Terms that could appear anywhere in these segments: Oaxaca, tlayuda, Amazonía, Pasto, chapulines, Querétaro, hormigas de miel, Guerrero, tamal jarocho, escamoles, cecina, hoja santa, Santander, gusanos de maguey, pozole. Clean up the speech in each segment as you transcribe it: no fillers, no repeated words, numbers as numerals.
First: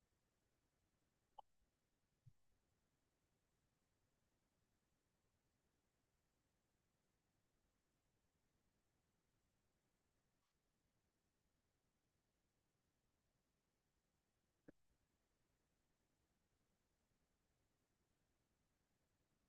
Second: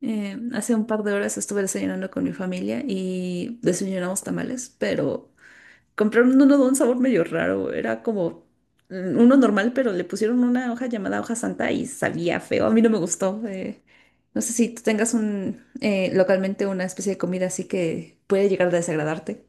Hace un par de horas estuve desayunando con mi familia y desayunamos tamales, pero compraron uno de un sabor medio raro. Era como uno normal, pero le pusieron una hoja llamada hoja santa y sabía feo. A mí no me gustó. No sé si tú tengas un localmente una especie de comida así que puede llegar a desagradarte.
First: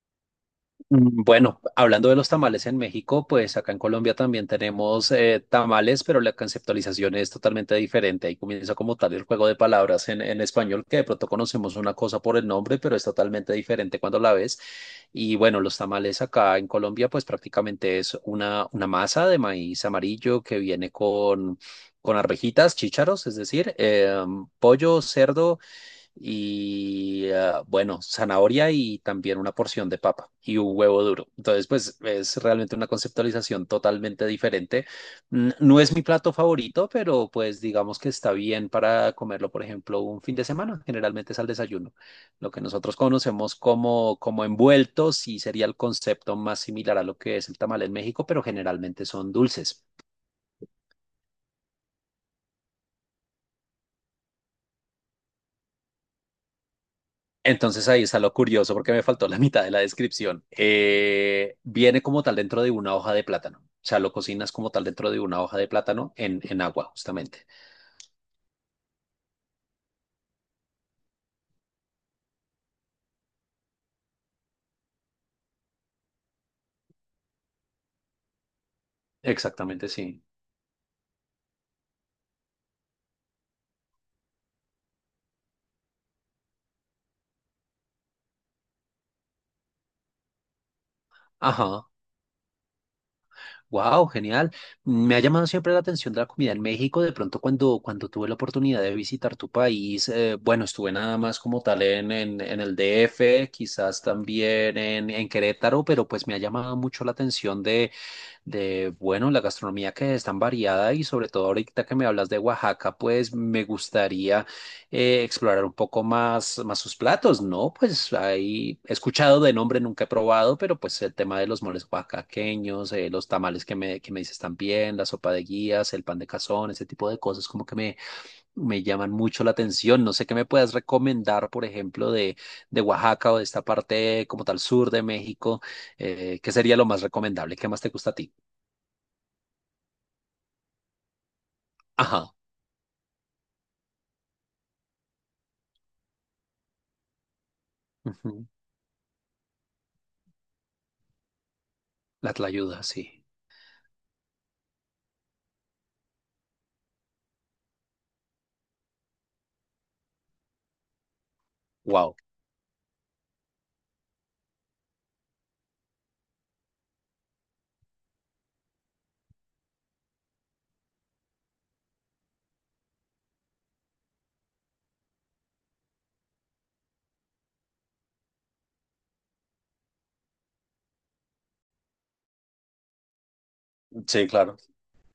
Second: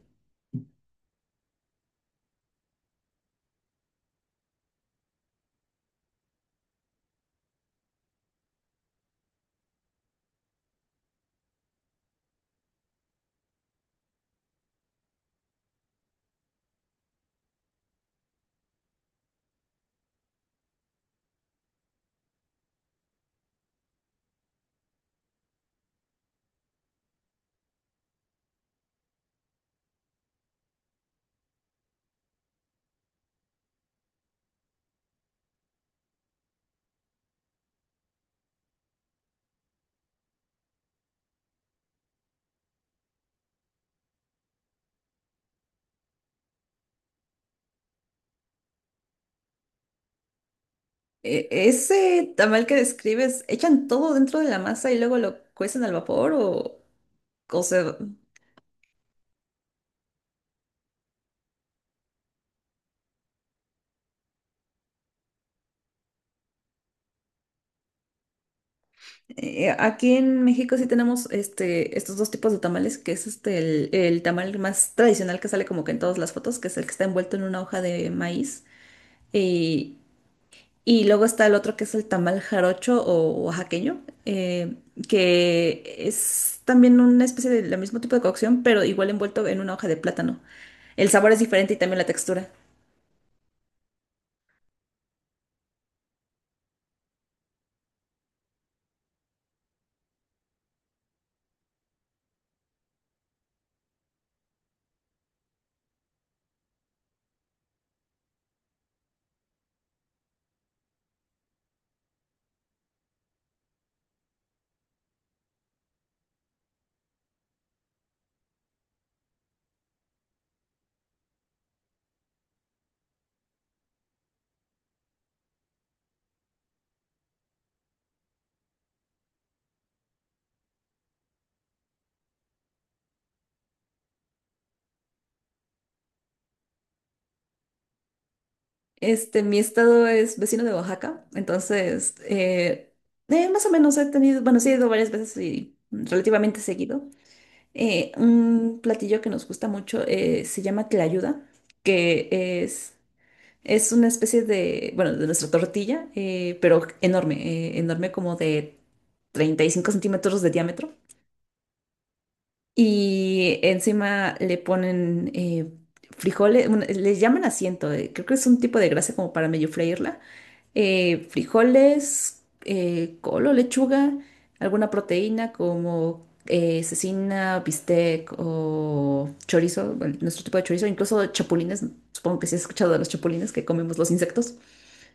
Bueno, hablando de los tamales en México, pues acá en Colombia también tenemos tamales, pero la conceptualización es totalmente diferente. Ahí comienza como tal el juego de palabras en español, que de pronto conocemos una cosa por el nombre, pero es totalmente diferente cuando la ves. Y bueno, los tamales acá en Colombia, pues prácticamente es una masa de maíz amarillo que viene con arvejitas, chícharos, es decir, pollo, cerdo y bueno, zanahoria y también una porción de papa y un huevo duro. Entonces, pues es realmente una conceptualización totalmente diferente. No es mi plato favorito, pero pues digamos que está bien para comerlo, por ejemplo, un fin de semana. Generalmente es al desayuno. Lo que nosotros conocemos como, como envueltos sí sería el concepto más similar a lo que es el tamal en México, pero generalmente son dulces. Ese tamal que describes, ¿echan todo dentro de la masa y luego lo cuecen al vapor o, o Entonces sea, ahí está lo curioso porque me faltó la mitad de la descripción. Viene como tal dentro de una hoja de plátano. O sea, lo cocinas como tal dentro de una hoja de plátano en agua, justamente. Eh, aquí en México sí tenemos este, estos dos tipos de tamales, que es este, el tamal más tradicional que sale como que en todas las fotos, que es el que está envuelto en una hoja de maíz. Exactamente, Y, sí. y luego está el otro que es el tamal jarocho o oaxaqueño, que es también una especie de la mismo tipo de cocción, pero igual envuelto en una hoja de plátano. El sabor es diferente y Ajá. también la textura. Wow, genial. Me ha llamado siempre la atención de la comida en México. De pronto, cuando tuve la oportunidad de visitar tu país, bueno, estuve nada más como tal en el DF, quizás también en Querétaro, pero pues me ha llamado mucho la atención de, bueno, la gastronomía que es tan variada y sobre todo ahorita que me hablas de Oaxaca, pues me gustaría explorar un poco más, más sus platos, ¿no? Pues ahí he escuchado de nombre, nunca he probado, pero pues el tema de los moles oaxaqueños, los tamales que me dices también, la sopa de guías, el pan de cazón, ese tipo de cosas como que me llaman mucho la atención. No sé qué me puedas recomendar, por ejemplo, de Oaxaca o de esta parte como tal sur de México, ¿qué sería lo más recomendable? ¿Qué más te gusta a ti? Este, mi estado es vecino de Oaxaca, entonces Ajá. Más o menos he tenido, bueno, sí he ido varias veces y relativamente seguido. Ujú. Un platillo que nos gusta mucho se llama tlayuda, La que tlayuda, es, sí. es una especie de, bueno, de nuestra tortilla, pero enorme, enorme como de 35 centímetros de diámetro. Wow. Y encima le ponen frijoles, bueno, le llaman asiento, creo que es un tipo de grasa como para medio freírla frijoles, col o lechuga, alguna proteína como cecina, bistec o chorizo, bueno, nuestro tipo de chorizo, incluso chapulines, supongo que sí has escuchado de los chapulines que comemos los Sí, insectos, claro.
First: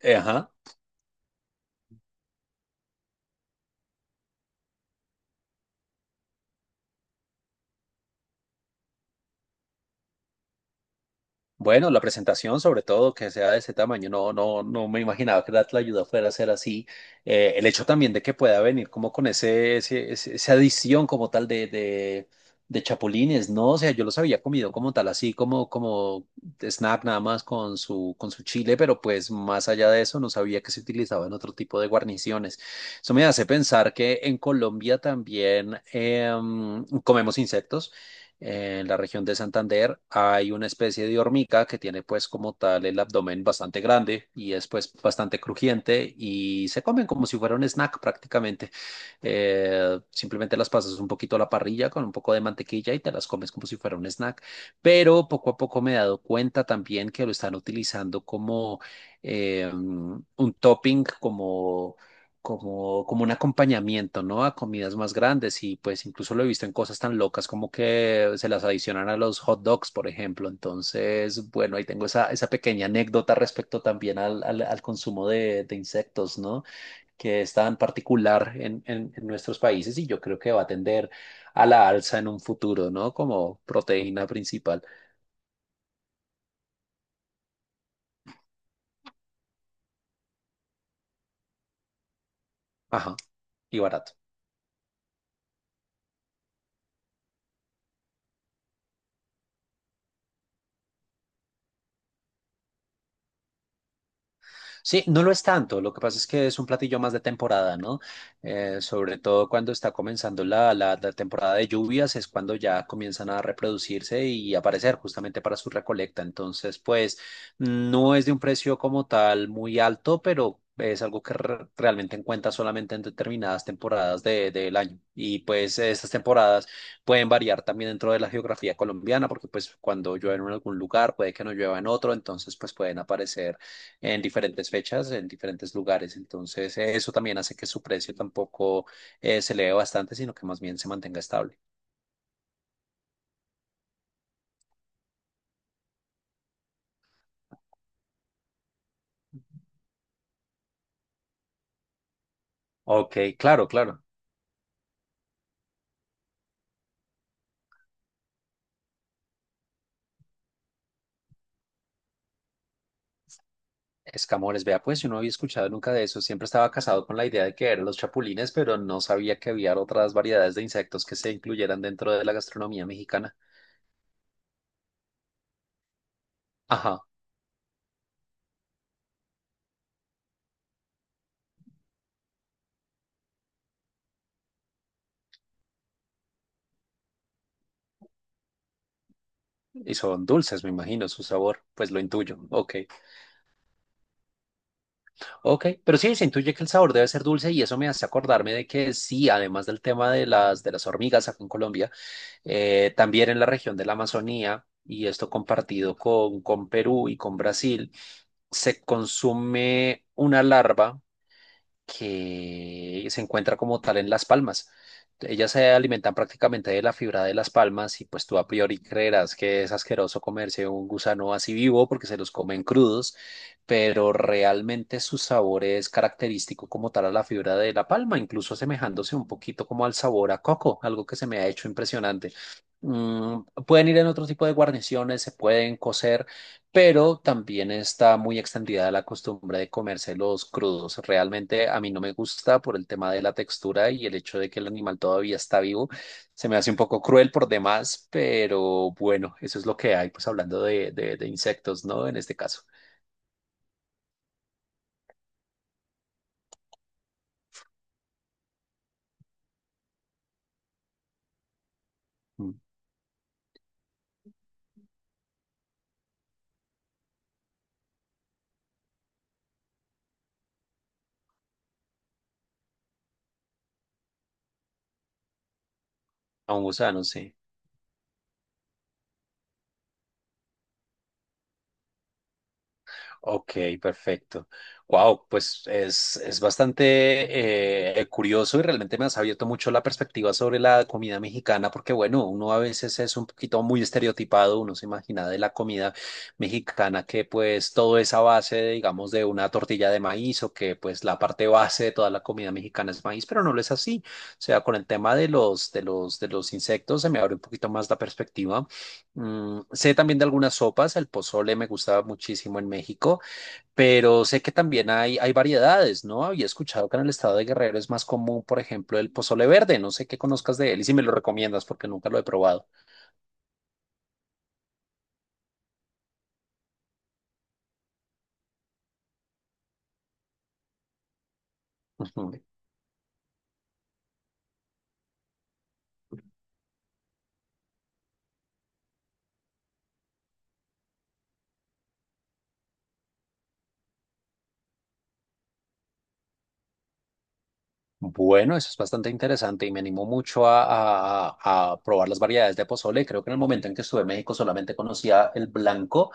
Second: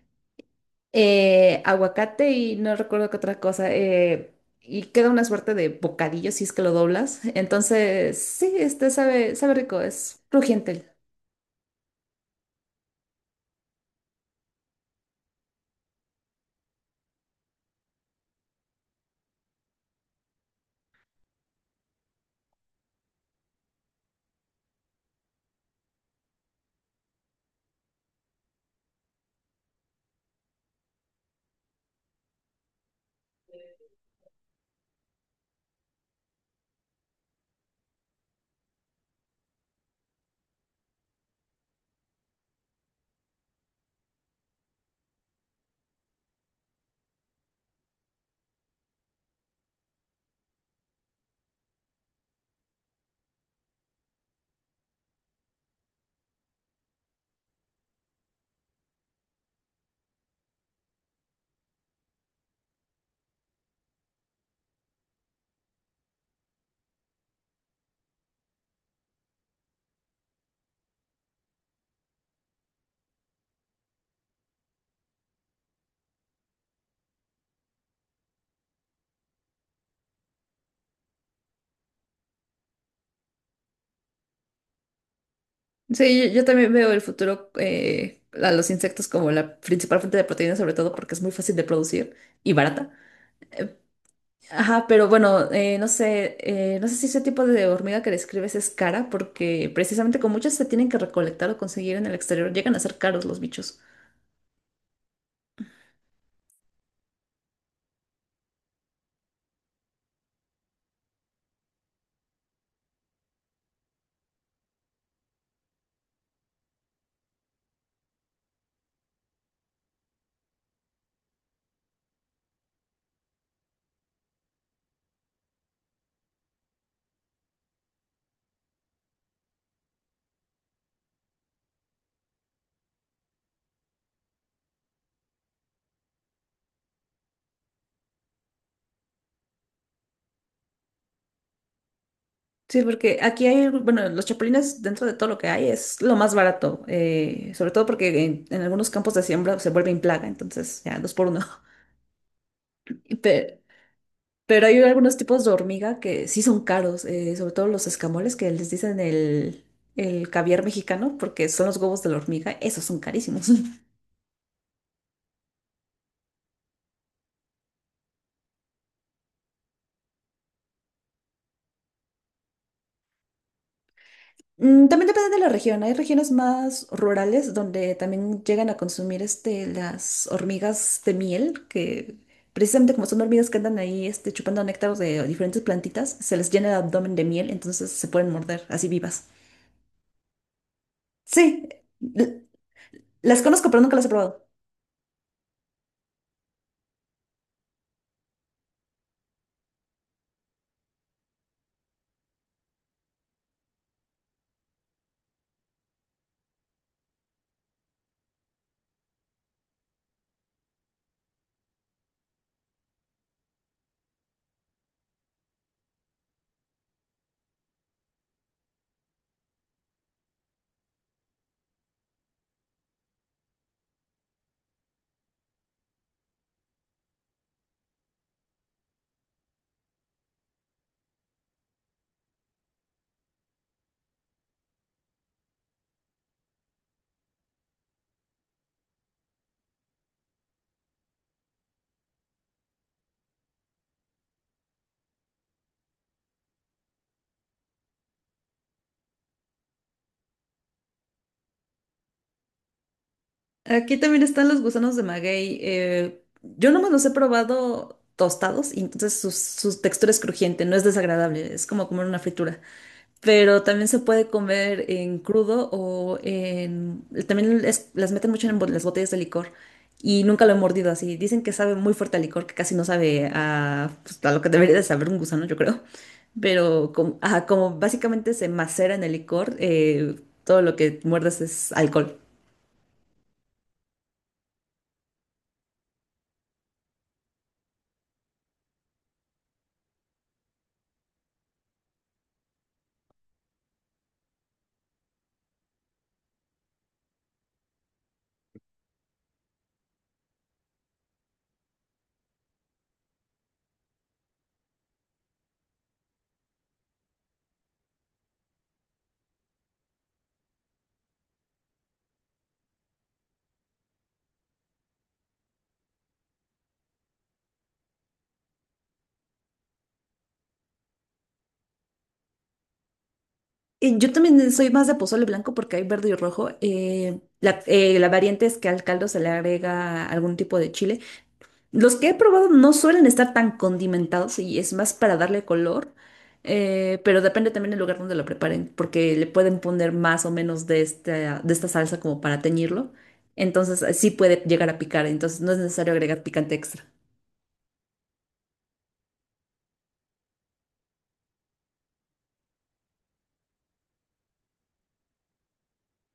Ajá. Aguacate y no recuerdo qué otra cosa, y queda una suerte de bocadillo si es que lo doblas, entonces sí, este sabe, sabe rico, es crujiente. Bueno, la presentación, sobre todo, que sea de ese tamaño, no, no, no me imaginaba que la ayuda fuera a ser así. El hecho también de que pueda venir como con esa adición como tal de chapulines, ¿no? O sea, yo los había comido como tal, así como, como snack nada más con su chile, pero pues más allá de eso no sabía que se utilizaba en otro tipo de guarniciones. Eso me hace pensar que en Colombia también comemos insectos. En la región de Santander hay una especie de hormiga que tiene pues como tal el abdomen bastante grande y es pues bastante crujiente y se comen como si fuera un snack prácticamente. Simplemente las pasas un poquito a la parrilla con un poco de mantequilla y te las comes como si fuera un snack. Pero poco a poco me he dado cuenta también que lo están utilizando como un topping, como un acompañamiento, ¿no? A comidas más grandes y pues incluso lo he visto en cosas tan locas como que se las adicionan a los hot dogs, por ejemplo. Entonces, bueno, ahí tengo esa pequeña anécdota respecto también al consumo de insectos, ¿no? Que es tan particular en nuestros países y yo creo que va a tender a la alza en un futuro, ¿no? Como proteína principal. Sí, yo también veo el futuro a los insectos como la principal fuente de proteína, sobre todo porque es muy fácil de producir y barata. Ajá, y barato. Ajá, pero bueno, no sé, no sé si ese tipo de hormiga que describes es cara, porque precisamente con muchas se tienen que recolectar o conseguir en el exterior, llegan a ser caros los bichos. Sí, no lo es tanto. Lo que pasa es que es un platillo más de temporada, ¿no? Sobre todo cuando está comenzando la temporada de lluvias, es cuando ya comienzan a reproducirse y aparecer justamente para su recolecta. Entonces, pues no es de un precio como tal muy alto, pero es algo que realmente encuentras solamente en determinadas temporadas del año. Y pues estas temporadas pueden variar también dentro de la geografía colombiana, porque pues cuando llueve en algún lugar, puede que no llueva en otro, entonces pues pueden aparecer en diferentes fechas, en diferentes lugares. Entonces, eso también hace que su precio tampoco se eleve bastante, sino que más bien se mantenga estable. Sí, porque aquí hay, bueno, los chapulines dentro de todo lo que hay es lo más barato, sobre todo porque en algunos campos de siembra se vuelven plaga, entonces ya dos por uno. Ok, Pero claro, claro. Pero hay algunos tipos de hormiga que sí son caros, sobre todo los escamoles que les dicen el caviar mexicano, porque son los huevos de la hormiga, esos son carísimos. Escamores, vea, pues yo no había escuchado nunca de eso. Siempre estaba casado con la idea de que eran los chapulines, pero no sabía que había otras variedades de insectos que se incluyeran dentro de la gastronomía mexicana. Mm, también depende de la región. Hay regiones más Ajá, rurales donde también llegan a consumir este, las hormigas de miel, que precisamente como son hormigas que andan ahí este, chupando néctar de diferentes plantitas, se les llena el abdomen de miel, entonces se pueden morder así vivas. y son dulces, me imagino, su sabor, Sí, pues lo intuyo. l- Ok, las conozco, pero nunca las he probado. ok, pero sí, se intuye que el sabor debe ser dulce y eso me hace acordarme de que sí, además del tema de de las hormigas acá en Colombia, también en la región de la Amazonía, y esto compartido con Perú y con Brasil, se consume una larva que se encuentra como tal en las palmas. Ellas se alimentan prácticamente de la fibra de las palmas y pues tú a priori creerás que es asqueroso comerse un gusano así vivo porque se los comen crudos, pero realmente su sabor es característico como tal a la fibra de la palma, incluso asemejándose un poquito como al sabor a coco, algo que se me ha hecho impresionante. Mm, pueden ir en otro tipo de guarniciones, se pueden cocer pero también está muy extendida la costumbre de comérselos crudos. Realmente a mí no me gusta por el tema de la textura y el hecho de que el animal todavía está vivo. Se me hace un poco cruel por demás, pero bueno, eso es lo que hay, pues hablando de insectos, ¿no? En este caso, Aquí también están los gusanos de maguey. Yo nomás los he probado tostados y entonces su textura es crujiente, no es desagradable, es como comer una mm, fritura. Pero también se puede comer en crudo o en... También las meten mucho en las botellas de licor y nunca lo he mordido así. Dicen que sabe muy fuerte a licor, que casi no sabe a, pues, a lo que debería de saber un gusano, yo creo. a un Pero gusano, como, sí. ajá, como básicamente se macera en el licor, todo lo que muerdes es alcohol. Ok, perfecto. Wow, pues es bastante curioso y realmente me has abierto mucho la perspectiva sobre la comida mexicana, porque bueno, uno a veces es un poquito muy estereotipado, uno se imagina de la comida mexicana que pues todo es a base, digamos, de una tortilla de maíz o que pues la parte base de toda la comida mexicana es maíz, pero no lo es así. O sea, con el tema de de los insectos se me abre un poquito más la perspectiva. Mm, sé también de algunas sopas, el pozole me gusta muchísimo en México. Pero sé que también hay variedades, ¿no? Había escuchado que en el estado de Guerrero es más común, por ejemplo, el pozole verde. No sé qué conozcas de él y si me lo recomiendas porque nunca lo he probado. Yo también soy más de pozole blanco porque hay verde y rojo. La variante es que al caldo se le agrega algún tipo de chile. Los que he Ujú. probado no suelen estar tan condimentados y es más para darle color, pero depende también del lugar donde lo preparen porque le pueden poner más o menos de de esta salsa como para teñirlo. Entonces sí puede llegar a picar, entonces no es necesario agregar picante extra. Bueno, eso es bastante interesante y me animó mucho a probar las variedades de pozole. Creo que en el momento en que estuve en México solamente conocía el blanco,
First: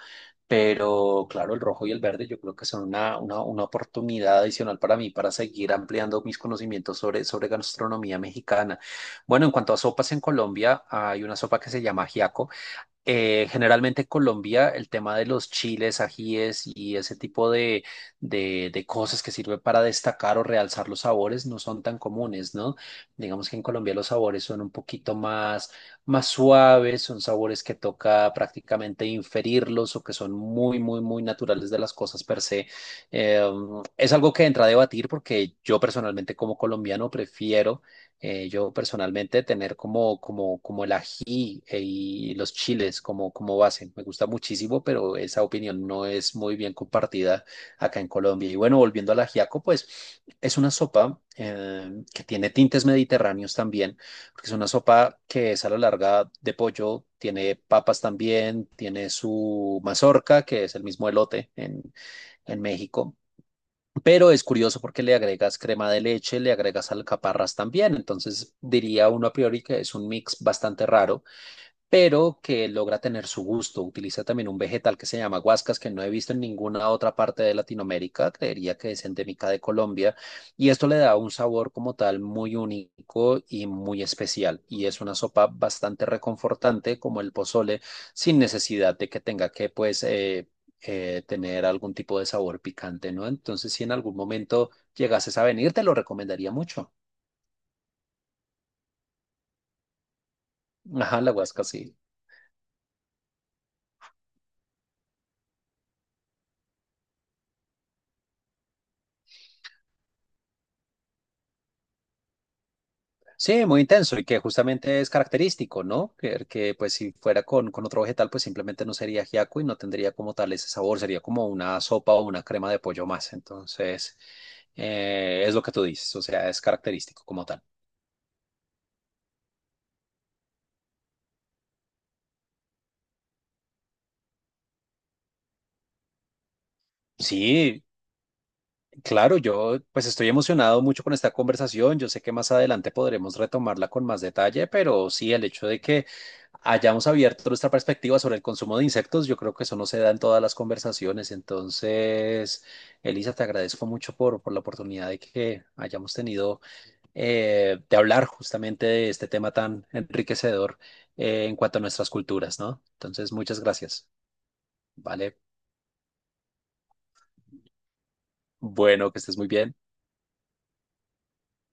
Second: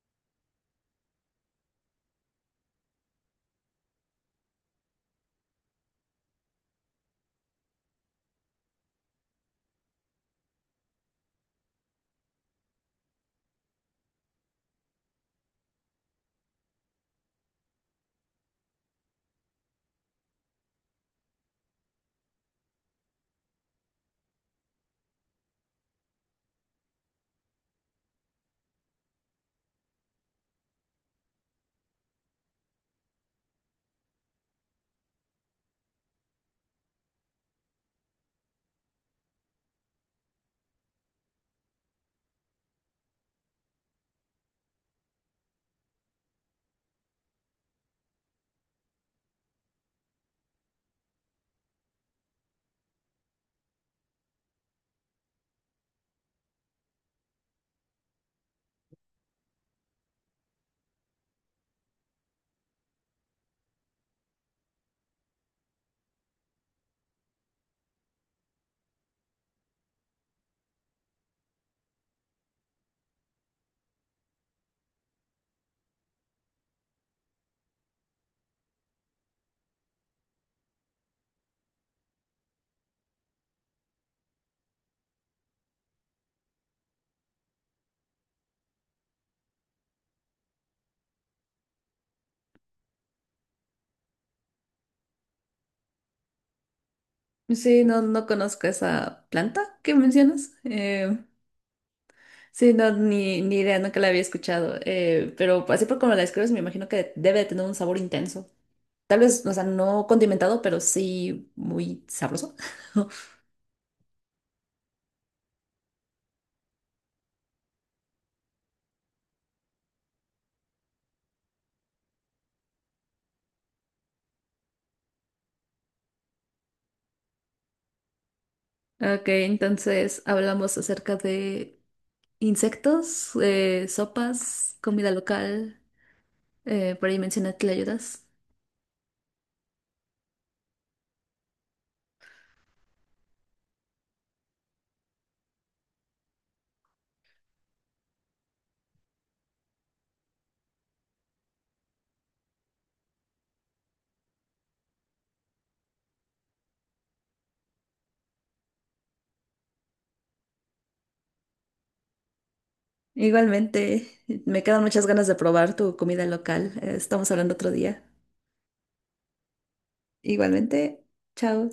pero claro, el rojo y el verde yo creo que son una oportunidad adicional para mí para seguir ampliando mis conocimientos sobre, sobre gastronomía mexicana. Bueno, en cuanto a sopas en Colombia, hay una sopa que se llama ajiaco. Generalmente en Colombia el tema de los chiles, ajíes y ese tipo de cosas que sirve para destacar o realzar los sabores no son tan comunes, ¿no? Digamos que en Colombia los sabores son un poquito más, más suaves, son sabores que toca prácticamente inferirlos o que son muy, muy, muy naturales de las cosas per se. Eh, es algo que entra a debatir porque yo personalmente como colombiano prefiero yo personalmente tener como el ají y los chiles como, como base. Me gusta muchísimo, pero esa opinión no es muy bien compartida acá en Colombia. Y bueno, volviendo al ajiaco, pues es una sopa que tiene tintes mediterráneos también, porque es una sopa que es a la larga de pollo, tiene papas también, tiene su mazorca, que es el mismo elote en México pero es curioso porque le agregas crema de leche, le agregas alcaparras también. Entonces diría uno a priori que es un mix bastante raro pero que logra tener su gusto. Utiliza también un vegetal que se llama guascas, que no he visto en ninguna otra parte de Latinoamérica, creería que es endémica de Colombia, y esto le da un sabor como tal muy único y muy especial, y es una sopa bastante reconfortante como el pozole, sin necesidad de que tenga que tener algún tipo de sabor picante, ¿no? Entonces, si en algún momento llegases a venir, te lo recomendaría mucho. Sí, no, no conozco esa planta que mencionas. Ajá, la guasca, sí. Sí, no, ni idea, nunca la había escuchado. Pero así por como la describes, me imagino que debe de tener un sabor intenso. Tal vez, o sea, no condimentado, pero sí muy sabroso. Sí, muy intenso y que justamente es característico, ¿no? Que, pues si fuera con otro vegetal, pues simplemente no sería ajiaco y no tendría como tal ese sabor, sería como una sopa o una crema de pollo más. Entonces, es lo que tú dices, o sea, es característico como tal. Ok, entonces hablamos acerca de insectos, sopas, comida local. Por ahí mencioné Sí, ayudas. claro, yo pues estoy emocionado mucho con esta conversación. Yo sé que más adelante podremos retomarla con más detalle, pero sí, el hecho de que hayamos abierto nuestra perspectiva sobre el consumo de insectos, yo creo que eso no se da en todas las conversaciones. Entonces, Elisa, te agradezco mucho por la oportunidad de que hayamos tenido de hablar justamente de este tema tan enriquecedor en cuanto a nuestras culturas, ¿no? Entonces, muchas gracias. Igualmente, me quedan muchas ganas de Vale, probar tu comida local. Estamos hablando otro día. bueno, que estés muy bien. Igualmente, chao.